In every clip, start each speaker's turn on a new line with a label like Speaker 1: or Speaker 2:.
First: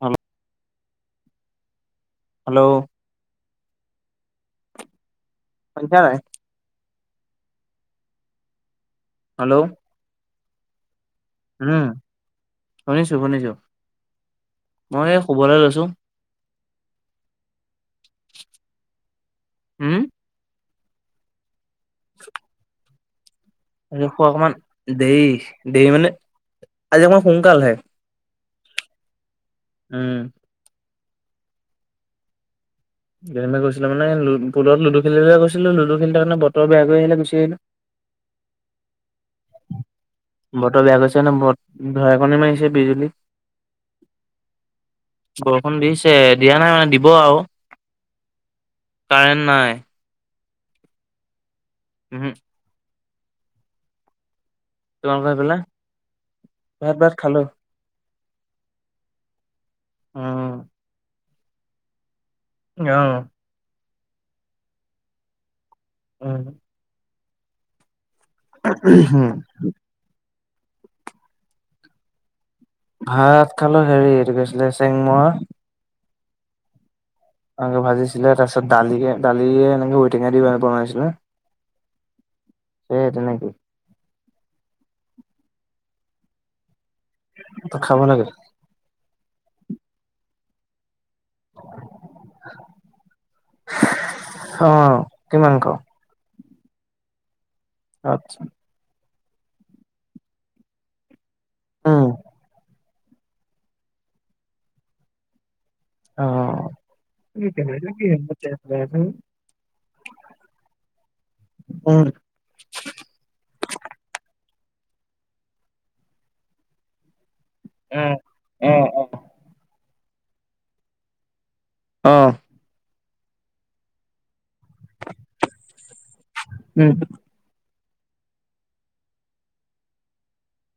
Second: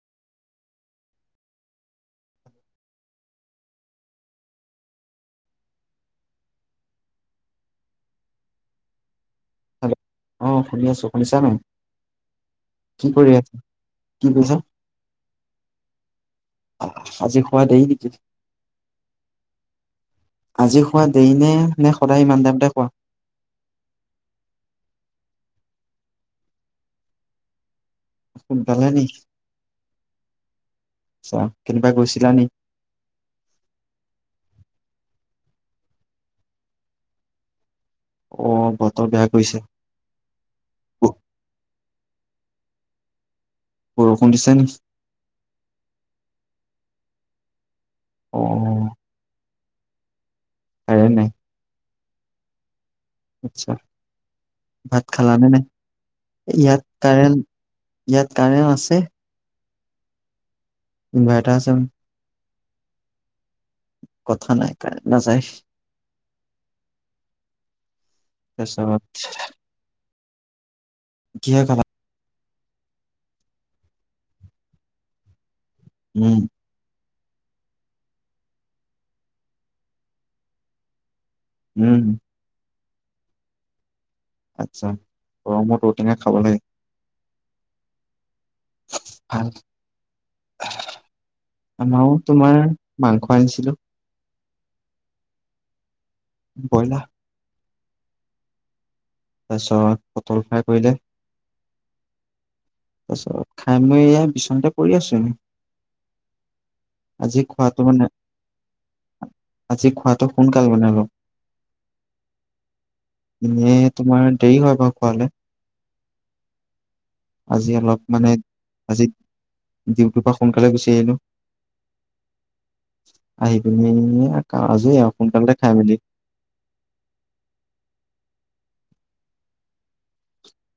Speaker 1: হ'ল। হেল্ল'? পাইচা নাই। হেল্ল'?
Speaker 2: অ, শুনি আছো, শুনিছা ন।
Speaker 1: উম শুনিছো, শুনিছো,
Speaker 2: কৈছা
Speaker 1: মই খবৰলৈ লৈছো।
Speaker 2: আজি খোৱ দে, ন
Speaker 1: হম।
Speaker 2: আজি খোৱা দেৰি নে, নে, সদায় ইমান তাইমতে খোৱা।
Speaker 1: আ, খোৱা অকমান দেৰি দেৰি মানে আজি অকমান সোনকালহে
Speaker 2: ফোন পালে ন।
Speaker 1: উম।
Speaker 2: চা কেনিবা গৈছিলানে।
Speaker 1: কেনো গৈছিলো মানেু পুলত লুডু খেলিলে গৈছিলো। লুডু খেল তাৰণে বতৰ বেয়াক কৰি আহিলে, গুচি আহিলো।
Speaker 2: অ, বত বেয়া কৰি
Speaker 1: বতৰ বেয়া হৈছে ন, বহুত ধেৰেকনি মাৰিছে বিজুলী।
Speaker 2: বৰষুণ দিছে নি
Speaker 1: বৰষুণ দিছে, দিয়া নাই, মানে দিব আৰু।
Speaker 2: অ
Speaker 1: কাৰেণ্ট নাই।
Speaker 2: কাৰেন্ট নাই।
Speaker 1: উম।
Speaker 2: আচছা ভাত
Speaker 1: তোমালোকৰ
Speaker 2: খালা নে
Speaker 1: সেইফালে
Speaker 2: নাই ইয়াত
Speaker 1: ভাত ভাত খালো
Speaker 2: কাৰেন্ট ইয়াত কাৰেন্ট আছে।
Speaker 1: অ'।
Speaker 2: ইনভাৰটাৰ আছে।
Speaker 1: অহ।
Speaker 2: কথা নাই, কাৰেন্ট নাযায়।
Speaker 1: উম।
Speaker 2: তাৰপিছত
Speaker 1: হম।
Speaker 2: কিয় কলা।
Speaker 1: ভাত খালো, হেৰি এইটো কৈছিলে চেংমৰা।
Speaker 2: উম।
Speaker 1: এনেকে ভাজিছিলে, তাৰ পিছত দালি দালিয়ে এনেকে ঔটেঙা দি বনাইছিলে।
Speaker 2: উম।
Speaker 1: সেই তেনেকে
Speaker 2: আচ্ছা গৰমত ঔ টেঙা খাব লাগে।
Speaker 1: খাব লাগে।
Speaker 2: আমাৰও তোমাৰ মাংস আনিছিলো।
Speaker 1: অ কিমান খাওঁ
Speaker 2: ব্ৰইলাৰ।
Speaker 1: আত্ছা।
Speaker 2: তাৰ পিছত পটল ফ্ৰাই কৰিলে।
Speaker 1: অ'।
Speaker 2: তাৰপিছত খাই মই এয়া বিচনাতে পৰি আছো।
Speaker 1: অ'।
Speaker 2: আজি খোৱাটো
Speaker 1: [unintelligible]
Speaker 2: মানে আজি খোৱাটো সোনকাল মানে
Speaker 1: উম।
Speaker 2: এনেই তোমাৰ দেৰি হয় বাৰু খোৱালে। আজি অলপ মানে
Speaker 1: অ অ
Speaker 2: আজি ডিউটিৰ পৰা সোনকালে গুচি আহিলোঁ।
Speaker 1: অহ'
Speaker 2: আহি পিনি আজৰি আৰু সোনকালতে খাই মেলি।
Speaker 1: উম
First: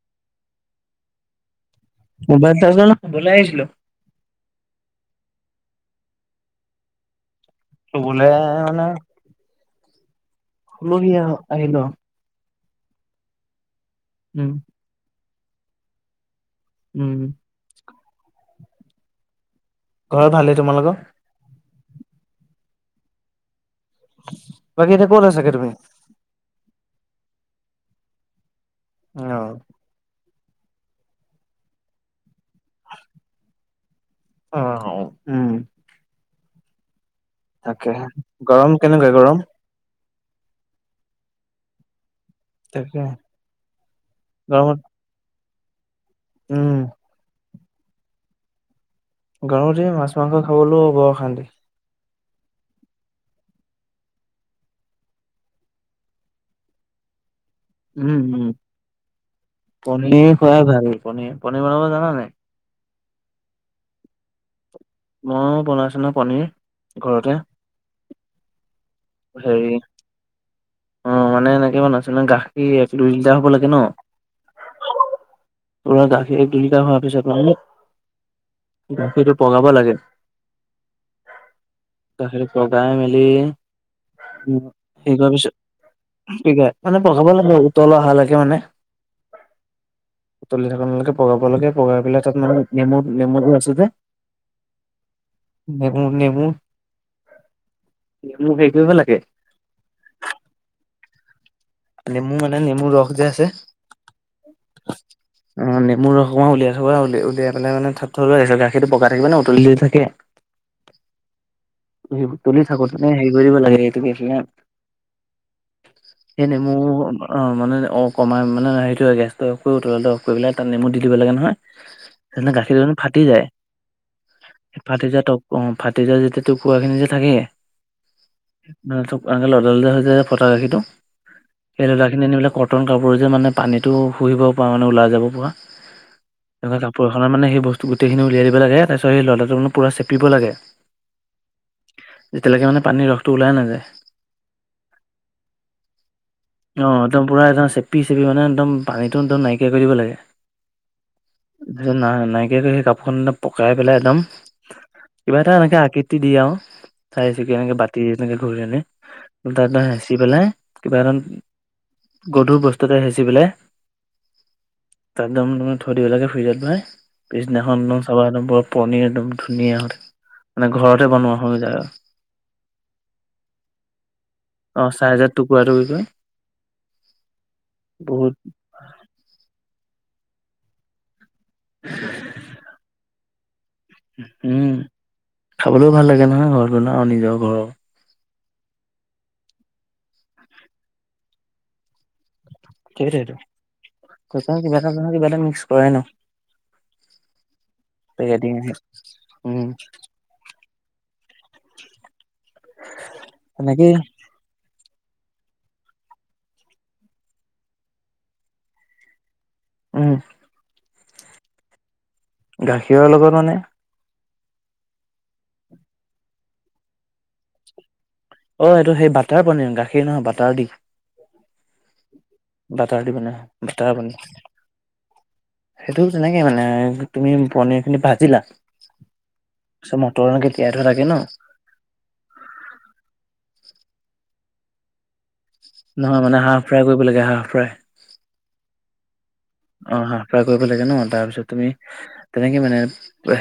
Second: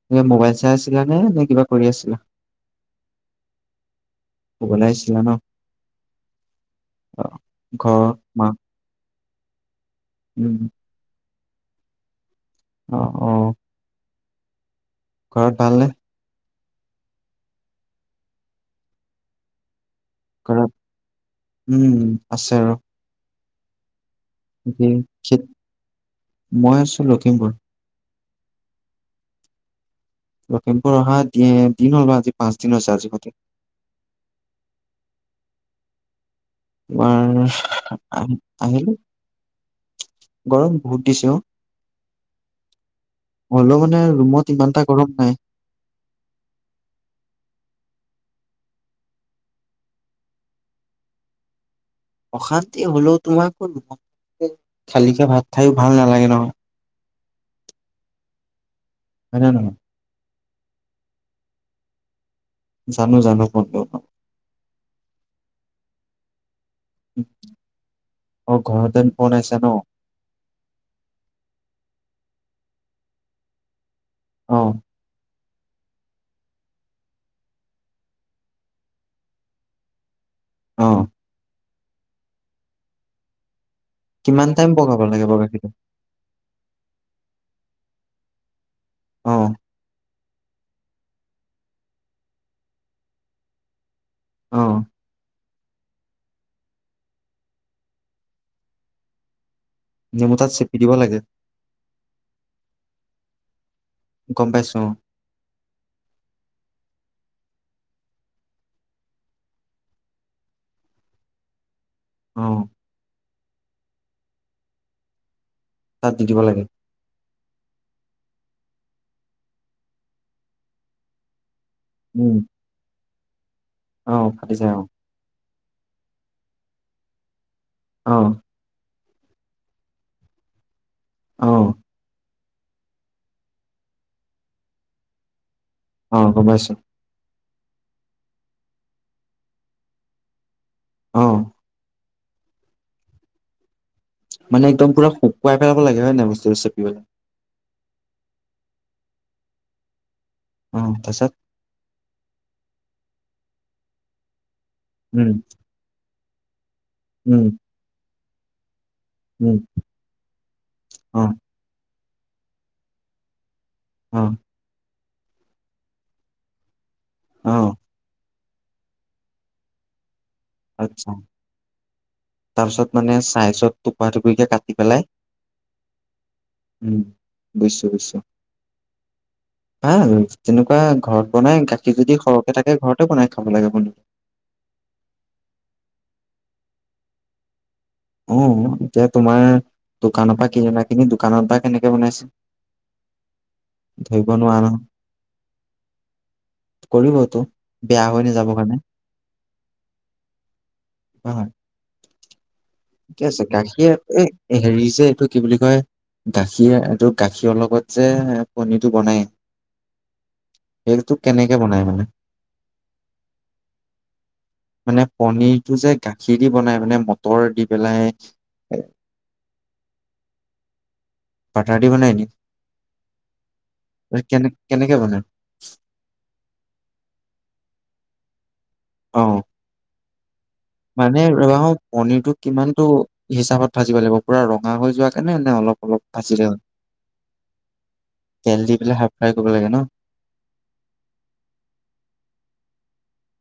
Speaker 2: তুমি মোবাইল চাই আছিলা নে নে কিবা। কৰি আছিলা
Speaker 1: মোবাইল চোৱাচোন ঘাটলে আহিছিলো।
Speaker 2: বনাইছিলা ন অ' ঘৰৰ
Speaker 1: থবলে
Speaker 2: মা
Speaker 1: আহে মানে।
Speaker 2: উম
Speaker 1: আলহী আহিল ৰ
Speaker 2: অ' অ'
Speaker 1: উম।
Speaker 2: ঘৰত ভালনে?
Speaker 1: উম। ঘৰত ভালেনে তোমালোকৰ?
Speaker 2: উম, আছে আৰু।
Speaker 1: বাকী এতিয়া ক'ত আছাগে তুমি
Speaker 2: মই আছো লক্ষীমপুৰত।
Speaker 1: অ'
Speaker 2: লক্ষীমপুৰ অহা দিন হ'ল বা আজি পাঁচ দিন হৈছে আজি সতি।
Speaker 1: অ উম।
Speaker 2: তোমাৰ
Speaker 1: তাকেহে
Speaker 2: আ'
Speaker 1: গৰম
Speaker 2: আহিলে।
Speaker 1: কেনেকুৱা গৰম
Speaker 2: গৰম বহুত দিছে অ'।
Speaker 1: তাকে
Speaker 2: হলো মানে ৰুমত
Speaker 1: গৰমত
Speaker 2: ইমানটা গৰম নাই।
Speaker 1: উম। গৰমতে মাছ, মাংস খাবলৈও বৰ অশান্তি।
Speaker 2: অশান্তি হ'লেও তোমাৰ খালিকে ভাত খায়ো ভাল নালাগে নহয়।
Speaker 1: উম, উম,
Speaker 2: হয় নে নহয়
Speaker 1: পনীৰ খুৱাই ভাল, পনীৰ পনিৰ বনাব জানা নে নাই?
Speaker 2: জানো, জানো পণীৰ বনাব।
Speaker 1: মই বনাইছো নহয় পনীৰ। ঘৰতে।
Speaker 2: অ' ঘৰতে বনাইছা
Speaker 1: হেৰি
Speaker 2: ন।
Speaker 1: অ' মানে এনেকে বনাইচো ন গাখীৰ এক, দুই লিটাৰ হ'ব লাগে ন।
Speaker 2: অ'।
Speaker 1: [unintelligible] গাখীৰ এক দুই লিটাৰ হোৱা পিছত গাখীৰটো পগাব লাগে।
Speaker 2: অ'।
Speaker 1: গাখীৰটো পগাই মেলি।
Speaker 2: কিমান টাইম পগাব
Speaker 1: হেৰি
Speaker 2: লাগে
Speaker 1: কৰাৰ
Speaker 2: বাৰু
Speaker 1: পিছত
Speaker 2: গাখীৰটো।
Speaker 1: কি গাই মানে পগাব লাগে উতল অহালৈকে মানে।
Speaker 2: অ'।
Speaker 1: উতলি থাকানৈকে পগাব লাগে পগাই পেলাই তাত মানে নেমু, নেমুটো আছে যে।
Speaker 2: অ'।
Speaker 1: নেমু, নেমু হেৰি কৰিব লাগে।
Speaker 2: নেমু তাত চেপি দিব লাগে।
Speaker 1: নেমু মানে নেমুৰ ৰস যে আছে।
Speaker 2: গম পাইছো
Speaker 1: অ' নেমু ৰস অকন উলিয়াই থবা উলি ওলিয়াই পেলাই মানে থ থবা আহি গাখীৰটো পকাই থাকিব মানে উতলি থাকে।
Speaker 2: অ অ
Speaker 1: উতলি থাকো তেনে হেৰি কৰি থাকিব লাগে এইটো
Speaker 2: তাত দি দিব লাগে
Speaker 1: [unintelligible] [unintelligible] মানে অকমন [unintelligible] উতলাটো অফ কৰি তাত নমু দি দিব লাগে
Speaker 2: উম
Speaker 1: নহয় গাখীৰ ফাটি যায়।
Speaker 2: অ ফাটি যায় অ'।
Speaker 1: ফাটি যোৱা টক অ', ফাটি যায় যেতিয়া [unintelligible] খিনি যে থাকে।
Speaker 2: অ
Speaker 1: [unintelligible] ফটা গাখীটো,
Speaker 2: অ
Speaker 1: সেই লডাখিনি আনিপেলাই কটন কাপোৰ যে মানে পানীটো শুহিব পৰা মানে ওলাই যাব পৰা।
Speaker 2: অ গম পাইছো
Speaker 1: এনেকুৱা কাপোৰ এখনৰ মানে সেই বস্তু গোটেইখিনি উয়াই দিব লাগে। তাৰপিছত সেই লডাটো মানে পোৰা চেপিব লাগে।
Speaker 2: অ'।
Speaker 1: যেতিয়ালৈকে মানে পানীৰ ৰসটো ওলাই নাযায়।
Speaker 2: মানে একদম পুৰা শুকুৱাই পেলাব লাগে হয় নাই বস্তুটো চেপি
Speaker 1: অ
Speaker 2: পেলাই
Speaker 1: একদম পুৰা একদম চেপি-চেপি মানে একদম পানীতো একদম নাইকিয়া কৰি দিব লাগে।
Speaker 2: অ তাৰপিছত
Speaker 1: না- নাইকিয়া কৰি সেই কাপোৰখন পকাই পেলাই একদম,
Speaker 2: উম
Speaker 1: কিবা এটা এনেকে আকৃতি দিয আৰু
Speaker 2: উম,
Speaker 1: চাৰিচুকিয়া এনেকে বাতি
Speaker 2: উম,
Speaker 1: [unintelligible] হেচি পেলাই কিবা এদান
Speaker 2: অ',
Speaker 1: গধুৰ বস্তু এটাই হেচি পেলাই
Speaker 2: অ'।
Speaker 1: তাক একদম তুমি থৈ দিব লাগে ফ্ৰিজত ভৰাই,
Speaker 2: অ',
Speaker 1: পিছদিনাখন একদম চাবা পনীৰ একদম ধুনীয়া হয় থাকে, মানে
Speaker 2: আচ্ছা
Speaker 1: ঘৰতে বনোৱা হৈ যায় আৰু।
Speaker 2: তাৰপিছত মানে ছাইজত টোপা টুপিকে কাটি
Speaker 1: অ
Speaker 2: পেলাই
Speaker 1: চাইজত টুকুৰা টুকুৰি কৰি
Speaker 2: বুইছো, বুইছো।
Speaker 1: বহুত
Speaker 2: ভাল তেনেকুৱা ঘৰত বনাই গাখীৰ যদি সৰহকে থাকে ঘৰতে বনাই খাব লাগে। বন্ধু
Speaker 1: উম! খাবলৈও ভাল লাগে নহয় ঘৰত বনোৱা আৰু নিজৰ ঘৰৰ
Speaker 2: অ এতিয়া তোমাৰ দোকানৰ পৰা কিনি অনা খিনি দোকানত বা কেনেকে বনাইছে?
Speaker 1: সেইটোৱেই টো, [unintelligible]
Speaker 2: ধৰিব নোৱাৰা
Speaker 1: কিবা এটা নহয় কিবা এটা মিক্স কৰেই ন?
Speaker 2: কৰিবতো৷ বেয়া হৈ নেযাব
Speaker 1: পেকেটিং উম
Speaker 2: কাৰণে৷ [unintelligible] ঠিকে আছে,
Speaker 1: তেনেকেই
Speaker 2: গাখীৰ এই হেৰি যে এইটো কি বুলি কয়? গাখীৰ এইটো গাখীৰ লগত যে পনীটো বনাই
Speaker 1: উম।
Speaker 2: এইটোক কেনেকে বনাই মানে?
Speaker 1: গাখীৰৰ লগত মানে?
Speaker 2: মানে পনীৰটো যে গাখীৰ দি বনাই, মানে মটৰ দি পেলাই
Speaker 1: অ এইটো সেই বাটাৰ পনীৰ, গাখীৰ নহয় বাটাৰ দি।
Speaker 2: বাটাৰ দি বনাই নি?
Speaker 1: বাটাৰ দি বনায়৷ বাটাৰ পনীৰ,
Speaker 2: কেনে কেনেকে বনাই?
Speaker 1: সেইটো তেনেকে মানে তুমি পনীৰ খিনি ভাজিলা,
Speaker 2: অ',
Speaker 1: তাৰপাছত মটৰখিনি
Speaker 2: মানে ৰবা পনীৰটো কিমানটো হিচাপত ভাজিব লাগিব? পুৰা ৰঙা হৈ যোৱা কে নে? নে অলপ অলপ
Speaker 1: নহয় মানে
Speaker 2: ভাজিলে হ'ল?
Speaker 1: হাফ ফ্ৰাই কৰিব লাগে, হাফ ফ্ৰাই
Speaker 2: তেল দি পেলাই হাফ ফ্ৰাই কৰিব লাগে ন?
Speaker 1: অ হাফ ফ্ৰাই কৰিব লাগে ন। তাৰপিছত তুমি, তেনেকে মানে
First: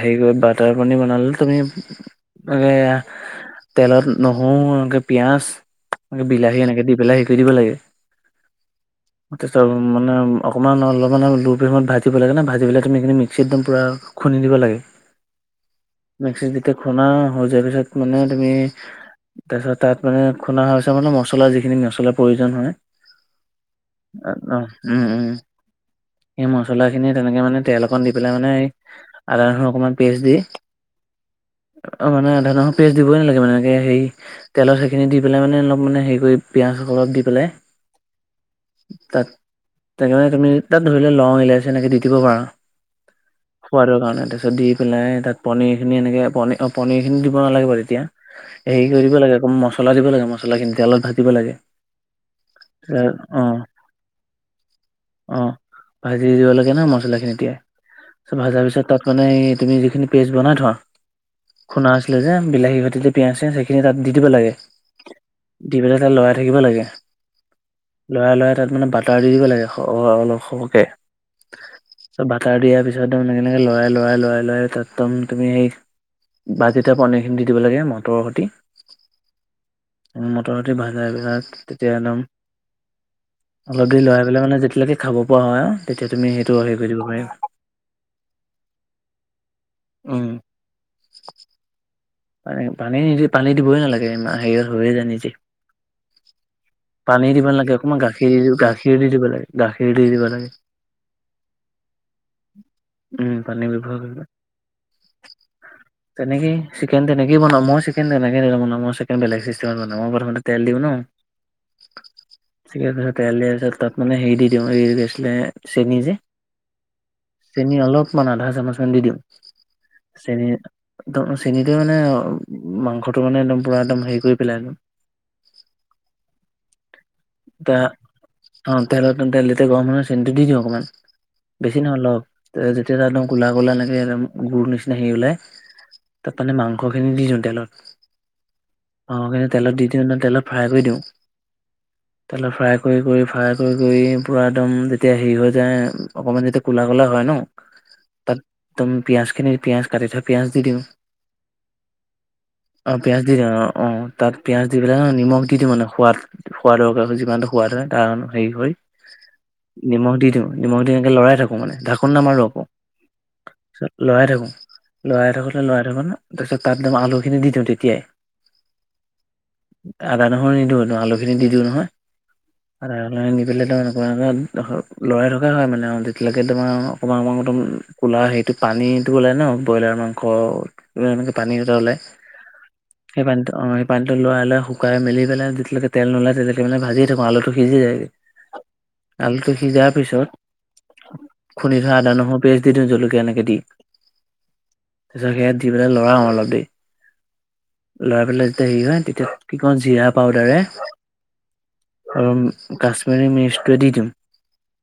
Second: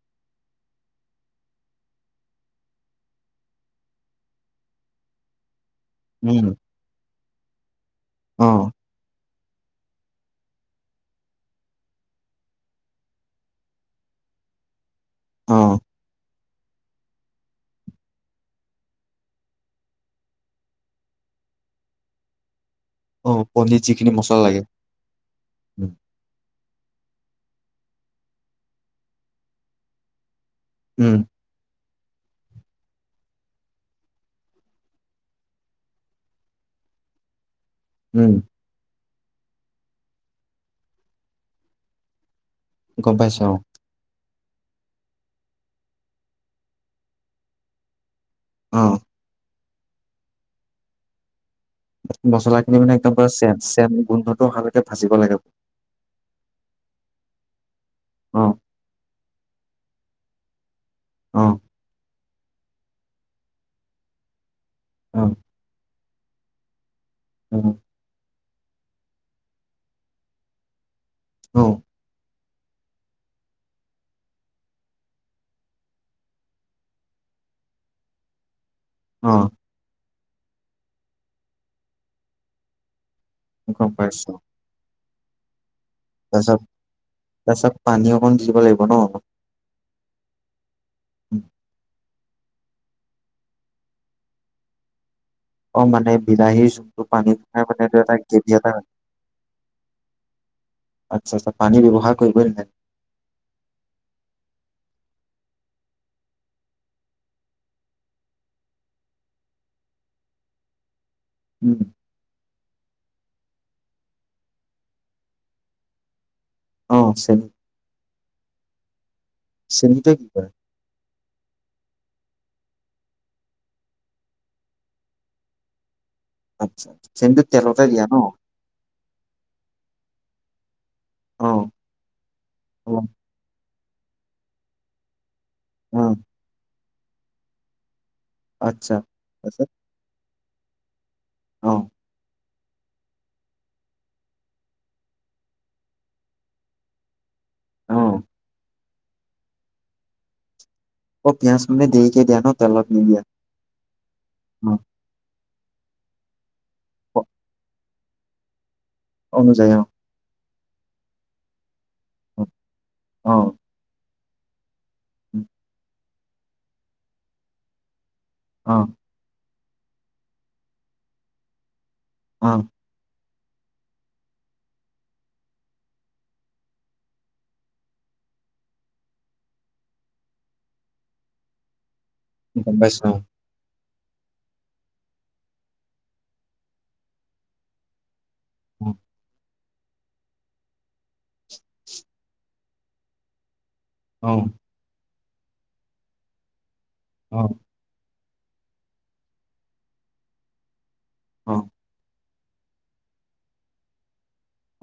Speaker 1: হেৰি কৰি বাটাৰ পানীৰ বনালে তুমি এয়া তেলত নহৰু এনেকে পিয়াঁজ
Speaker 2: উম,
Speaker 1: বিলাহী এনেকে দি পেলাই হেৰি কৰি দিব লাগে৷
Speaker 2: অ',
Speaker 1: [unintelligible] মানে অকমান অলপ অলপ ল' ফ্লেমত ভাজিব লাগে না ভাজি পেলাই তুমি এইখিনি মিক্সিত একদম পুৰা খুন্দি দিব লাগে৷
Speaker 2: অ',
Speaker 1: মিক্সিত যেতিয়া খুনা হৈ যোৱাৰ পিছত মানে তুমি তাৰপিছত তাত মানে খুন্দা হোৱা পিছত মানে মছলা যিখিনি মছলাৰ প্ৰয়োজন হয়।
Speaker 2: অ', পনীৰত যিখিনি
Speaker 1: অ
Speaker 2: মছলা
Speaker 1: অ
Speaker 2: লাগে।
Speaker 1: উম উম। সেই মছলা খিনি তেনেকে মানে তেল অকণ দি পেলাই মানে আদা, নহৰু অকণমান পেষ্ট দি
Speaker 2: উম।
Speaker 1: অ, মানে আদা নহৰু পেষ্ট দিবই নালাগে মানেকে হেৰি তেলৰ সেইখিনি দি পেলাই মানে অলপ মানে হেৰি কৰি পিয়াঁজ [unintelligible] দি পেলাই
Speaker 2: উম।
Speaker 1: তাত [unintelligible] মানে তুমি তাত ধৰি লোৱা লং, ইলাচী এনেকৈ দি দিব পাৰা৷
Speaker 2: গম পাইছোঁ৷
Speaker 1: সোৱাদৰ কাৰণে দি পেলাই তাত পনীৰখিনি এনেকৈ প, অ, পনীৰখিনি দিব নালাগে বাৰু তেতিয়া হেৰি
Speaker 2: অ',
Speaker 1: কৰিব লাগে, আক' মছলা দিব লাগে, মছলাখিনি তেলত ভাজিব লাগে৷
Speaker 2: মছলা খিনি মানে একদম পুৰা
Speaker 1: অ
Speaker 2: চেন, চে, গোন্ধটো অহালৈকে ভাজিব লাগে৷
Speaker 1: অ', ভাজি দিব লাগে ন, মছলা খিনি এতিয়াই
Speaker 2: অ',
Speaker 1: ভাজা পিছত তাত মানে তুমি যিখিনি পেষ্ট বনাই
Speaker 2: অ',
Speaker 1: থোৱা৷খুন্দা আছিলে যে বিলাহীৰ সৈতে যে পিয়াঁজ-চিয়াঁজ সেইখিনি তাত দি দিব লাগে৷
Speaker 2: অ',
Speaker 1: দি পেলাই তাত লৰাই থাকিব লাগে৷
Speaker 2: অ',
Speaker 1: লৰাই, লৰাই তাত মানে বাটাৰ দি দিব লাগে অ', অ', অলপ সৰহকে
Speaker 2: অ'।
Speaker 1: তাৰপিছত বাটাৰ দিয়াৰ পিছত তুমি তেনেকে লৰাই, লৰাই, লৰাই, লৰাই তাতদম তুমি ভাজিতে পানীৰখিনি দি দিব লাগে, মটৰৰ সৈতে।
Speaker 2: অ',
Speaker 1: মটৰতে ভাজাই পেলাই তেতিয়া একদম,
Speaker 2: গম
Speaker 1: অলপ দেৰি লৰাই
Speaker 2: পাইছো।
Speaker 1: পেলাই মানে যেতিয়ালৈকে খাব পৰা হয়৷ তেতিয়া তুমি সেইটো
Speaker 2: তাৰপিছত,
Speaker 1: হেৰি কৰি দিব পাৰিবা।
Speaker 2: তাৰছত, পানী অকণ দি দিব লাগিব ন?
Speaker 1: উম,
Speaker 2: উম।
Speaker 1: পানী, পানী, নিদি, পানী দিবই নালাগে, হেৰিয়ত হৈয়ে যায় নিজে।
Speaker 2: অ মানে বিলাহীৰ যোনটো
Speaker 1: পানী দিব
Speaker 2: খাই
Speaker 1: লাগে,
Speaker 2: মানে এইটো
Speaker 1: অকমান
Speaker 2: এটা
Speaker 1: গাখীৰ দি,
Speaker 2: গ্ৰেভি এটা হয়
Speaker 1: গাখীৰ দি দিব লাগে, গাখীৰ দি দিব লাগে৷
Speaker 2: আচ্ছা আচ্ছা পানী ব্যৱহাৰ কৰিবই নালাগে
Speaker 1: উম, পানী বিভাগ তেনেকে। চিকেন তেনেকেই বনা মই চিকেন তেনেকৈ ন, বনা মই চিকেন বেলেগিষ্টেম বনাওঁ মই প্ৰথম তে দিওঁ ন।
Speaker 2: উম।
Speaker 1: চিকাৰ পিছত, তেল দিয়াৰ পিছত তাত মানে হেৰি দি দিওঁ এই গছিলে চেনি যে চেনি অলপমান আধা চামুচ মান দি দিওঁ।
Speaker 2: চণীতে কি কৰে
Speaker 1: একম চেনিটোৱে মানে মাংসটো মানে একদম পুৰা একদম হেৰি কৰি পেলাই একদম
Speaker 2: আচ্ছাা চেমটো
Speaker 1: এতিয়া
Speaker 2: তেলতে দিয়া ন।
Speaker 1: অ, তেল, তেল দিতে গম হ, নহ, চেনটো দি দিওঁ অকমান।
Speaker 2: অ
Speaker 1: বেছি নহয়, অল যেতিয়া
Speaker 2: অ
Speaker 1: একদম গোলাোলা লাগে, একম গুৰ নিচিনা হেৰি ওলাই
Speaker 2: অ
Speaker 1: তাত মানে মাংসখিনি দি দিওঁ, তেলত
Speaker 2: আচ্ছা
Speaker 1: মাংসখিনি
Speaker 2: তাৰপিছত
Speaker 1: তেলত দি দিওঁ তেলত ফ্ৰাই কৰি দিওঁ।
Speaker 2: অ'।
Speaker 1: তে ফ্ৰাই কৰি, কৰি, ফ্ৰাই কৰি, কৰি পূৰা একদম যেতিয়া হেৰি হৈ যায় অকণমান যেতিয়া ক'লা, ক'লা হয় ন।
Speaker 2: অ
Speaker 1: তাতদমি পিয়য়াজ খিনি পিয়াজ কাটি থোৱা পিয়য়াজ দি দিওঁ।
Speaker 2: অ পিয়াজ মানে দেৰিকে দিয়া ন তেলত
Speaker 1: অ, পিজ
Speaker 2: নিদিয়া
Speaker 1: দি অ', অ', তাত পিয়াজ
Speaker 2: অ
Speaker 1: দি পেলাই নিমখ দি মানে সোৱাদ, সোৱাদৰ কাৰ
Speaker 2: অ
Speaker 1: যিমানটো সোৱাদ হয় তাৰে হেৰি হয়।
Speaker 2: অনুযায়ী
Speaker 1: নিমখ দি দিওঁ, নিমখ দি এনেকে লৰাই থাকো মানে ঢাক [unintelligible]
Speaker 2: অ
Speaker 1: নামাৰোকৌ
Speaker 2: অ
Speaker 1: লৰাই থাকো, লৰাই থাকো লৰা তাৰপিছত তাতম আলু খিনি দি দিওঁ তেতিয়াই
Speaker 2: অ'।
Speaker 1: আদা নহৰু নিদিওঁও, আলু খিনি দি দিওঁ নহয়।
Speaker 2: অ'।
Speaker 1: তাৰ লৰাই থকা হয় মানে আৰু তেতিয়কে তাৰ অকমান সেইটো পানীটো ওললে ন, ব্ৰইলাৰ মাংস পানী দুটা ওলাই
Speaker 2: বাইছ নওঁ।
Speaker 1: সেই পানীটো অ সেই পানীটো লই, লৈ শুকাই মেলিহিলাইতিয়ৈকে তেল, নললে তেতিয়ৈকে মান ভিয় থোঁ আলুটো সিজি যায়।
Speaker 2: অ
Speaker 1: আল টো সিজাৰ পিছত খুন্দি থোৱা আদা, নহৰু পেষ্ট দি দিওঁ জলকীয়া এনেকে দি।
Speaker 2: অ'।
Speaker 1: তাৰিছত সেয় দি পেলাই লৰা অ, অলপ দে
Speaker 2: অ'।
Speaker 1: লৰাই পেলাই যেতিয়া হেৰি হয়, তেতিয়া কি কম জিৰা পাউদাৰে।
Speaker 2: অ'।
Speaker 1: অ, কাশ্মীৰী মিচটোৱে দি দিম,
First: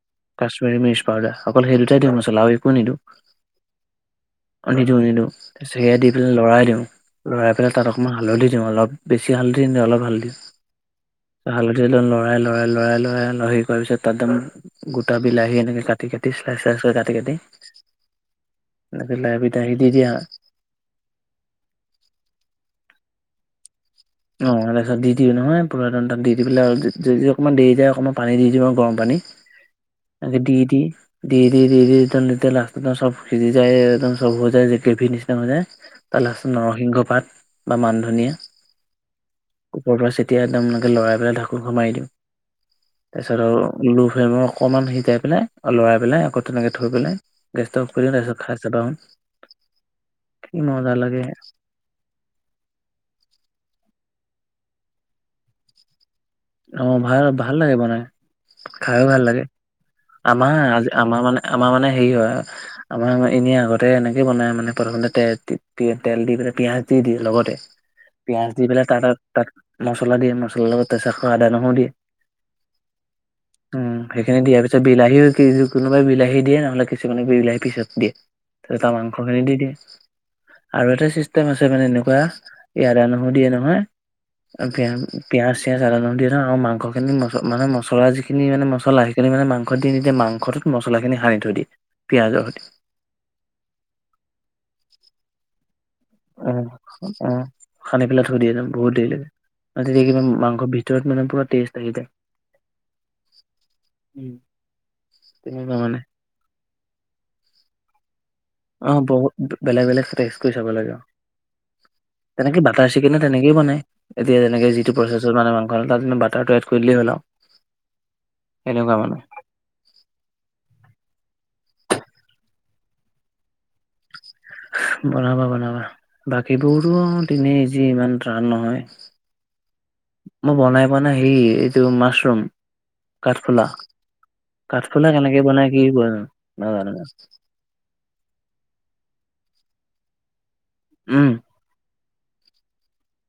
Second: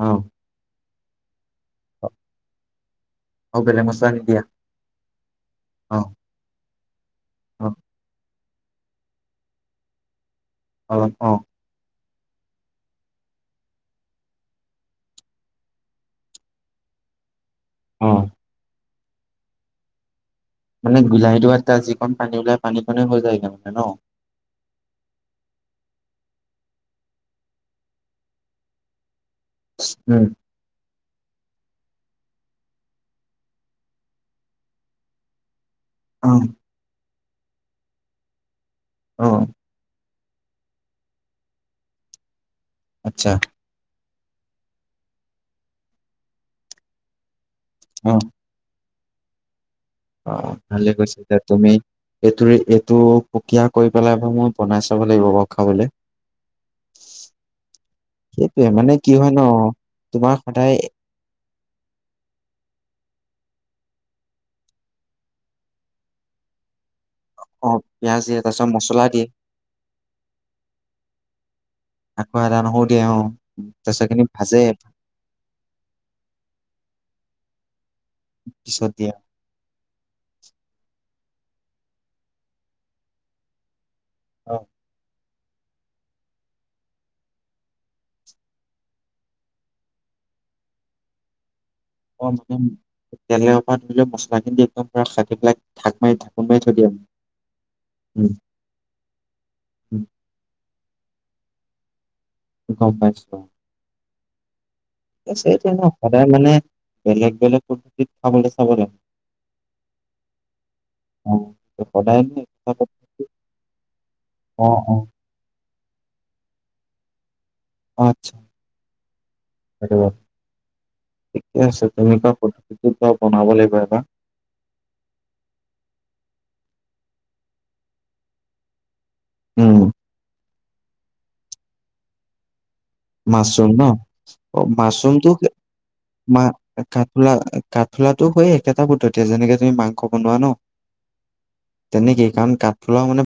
Speaker 2: অ
Speaker 1: কাশ্মীৰী মিৰ্চ পাউদাৰ। অকল সেই দুটাই
Speaker 2: অ
Speaker 1: দিওঁ মচলা আৰু একো নিদিও,
Speaker 2: আৰু বেলেগ মছলা নিদিয়া
Speaker 1: নিদিওঁ, নিদিওঁ। তাৰিছ স,
Speaker 2: অ
Speaker 1: দি, প, লৰাই দিওঁ, লৰাই
Speaker 2: অ অ
Speaker 1: পেলাই তাত অকণমান হালধি দি দি অলপ বেছি হালধি নি অলপ হালধি,
Speaker 2: অ
Speaker 1: হালধি ল, ল'ৰা লৰাই, লৰাই, লৰাই, লৰাই, লৰাৰি কৰাৰ পিছত তাতদম গোটা বিলাহী এনেকে কাটি, কাটি, চাইচ, চাইচ কৰি কাটি, কাটি
Speaker 2: অ
Speaker 1: এনেকৈ লাহ পিধ আহি দি দিয়া।
Speaker 2: মানে বিলাহীটো বাদ তাৰ যিকণ পানী ওলাই পানীকণে হৈ যায়গে মানে ন?
Speaker 1: অ, তাৰপিছত দিওঁ নহয়, পৰান তাত দি, দি পেলাই আৰু যদি অকমান দেৰি যায় অকমান পানী দি দিওঁ আৰু গৰম পানী
Speaker 2: উম,
Speaker 1: তাকে দি, দি দি, দি, দি, দি, একদময়া লাষ্ট চব সিজি যায় একদম চব হৈ যায় যে নিচিনা হৈ যায়। তাল
Speaker 2: অ',
Speaker 1: নৰসিংহ পাত বা মান ধনিয়
Speaker 2: অ',
Speaker 1: ওপৰৰ চি এতিয়া একদমকে লৰাই পেলাই ঢাকোন সোমাই দিওঁ
Speaker 2: আচ্ছা
Speaker 1: তাৰপিছত আৰু লোভ ভৈমৰ অকণমান সিজাই পেলাই, লৰাই পেলাই আকৌ তেনেকে থৈ পেলাই গেছ অফ কৰিও
Speaker 2: অ',
Speaker 1: তাৰিছ খাই চাবা।
Speaker 2: অ, ভালে কৈছে, যে তুমি এইটোৰে এইটো সুকীয়া কৰি পেলাই। মই বনাই চাব লাগিব বাৰু খাবলৈ।
Speaker 1: অ, ভাল, ভাল লাগে। বনাই
Speaker 2: সেইটোয়ে মানে
Speaker 1: খাইয়
Speaker 2: কি
Speaker 1: ভাল
Speaker 2: হয় ন
Speaker 1: লাগে।
Speaker 2: তোমাৰ
Speaker 1: আমাৰ
Speaker 2: সদায়
Speaker 1: আজি আমাৰ মানে আমাৰ মানে হেৰি হয় আমাৰান এনে আতে এনেকে বনাই মানে প্ৰথমতে তেল দি, পেলাই পিয়াজ দি দিয়ে লগতে,
Speaker 2: অ', দিয়ে
Speaker 1: পিয়াজ
Speaker 2: তাৰ
Speaker 1: দি
Speaker 2: পিছত
Speaker 1: পেলাই তাত,
Speaker 2: মছলা দিয়ে
Speaker 1: তাত মছলা দিয়ে মছলাৰ লগত তাৰ মা, নহ' দিয়
Speaker 2: আকৌ আদা নহৰু দিয়ে অ',
Speaker 1: উম,
Speaker 2: তাৰপিছত এইখিনি
Speaker 1: সেইখিনি
Speaker 2: ভাজে
Speaker 1: দিয়াৰ পিছত বিলাহীও কোনোবাই বিলাহী দিয়ে নহলে কিছুমান বিলাহী পিচত দিয়ে আৰু তাত
Speaker 2: পিছত দিয়ে
Speaker 1: মাংস খিনি দি দিয়ে, আৰু। ম, আছে মানে এনেকুৱা ইয়, ৰা, নহো দিয়ে নহয়,
Speaker 2: অ',
Speaker 1: পি, পিয়াজ, চিয়াজ জালাুৰ দি থা আৰু মাংসখিনি ম, মানে মছলা যিখিনি মানে মছলা সেইখিনি মানে মাস দি নিদিয়া মাংসত। মছলাখিনি সানি থ, দিয়ে [unintelligible]
Speaker 2: অ,
Speaker 1: সৈতে
Speaker 2: মানে তেলেৰপ ধৰি লও মছলা খিনি একদম খাটি পেলাই ঢাক মাৰি ঢাকোন
Speaker 1: অ',
Speaker 2: মাৰি থৈ দিয়ে।
Speaker 1: অ', খানি পেলাই
Speaker 2: উম,
Speaker 1: থৈ দিয়ে যাম বহুত দেৰি লাগে। তেতিয়া কিবা মাংস ভ ত, মান পৰা টেষ্ট আহি
Speaker 2: গম পাইছো।
Speaker 1: উম।
Speaker 2: ছেটো নহ সদায় মানে। বেলেগ বেলেগ পদ্ধতিত খাবলৈ চাব
Speaker 1: অ,
Speaker 2: লাগে
Speaker 1: বহুত বেলেগ, বেলেগ ফেজ কৰি চাব লাগে।
Speaker 2: অ', সদায় নে
Speaker 1: তেনেকে
Speaker 2: একেটা
Speaker 1: বাটাৰ চিকেন তেনেকেই বনাই এতিয়া
Speaker 2: অ
Speaker 1: তেনেকে যিটো
Speaker 2: অ
Speaker 1: প্ৰচেছত মানে মাংস বাটাৰটো এড কৰি দিলে হ'ল আৰু।
Speaker 2: আছা
Speaker 1: এনেকুৱা মানে।
Speaker 2: কে, আছে। তেনেকুৱা প্ৰতিতি বনাব লাগিব এবটা
Speaker 1: বনাবা, বনাবা, বাকীবোৰো দিনে যি ইমান টান নহয়
Speaker 2: উম।
Speaker 1: মই বনাই পোৱা নাই, হেৰি এইটো মাছৰুম কাঠফুলা
Speaker 2: মাছৰুম ন,
Speaker 1: কাঠফুলা
Speaker 2: মাছৰুমটো
Speaker 1: কেনেকে বনাই কি
Speaker 2: মা
Speaker 1: নাজানো
Speaker 2: কাঠুলা কাঠলাটো হয়ে, একেটা পদ্ধতি যেনেকে তুমি মাংস বনোৱা, ন।
Speaker 1: উম।
Speaker 2: তেনেকেই কাৰণ কাঠফুলাও মানে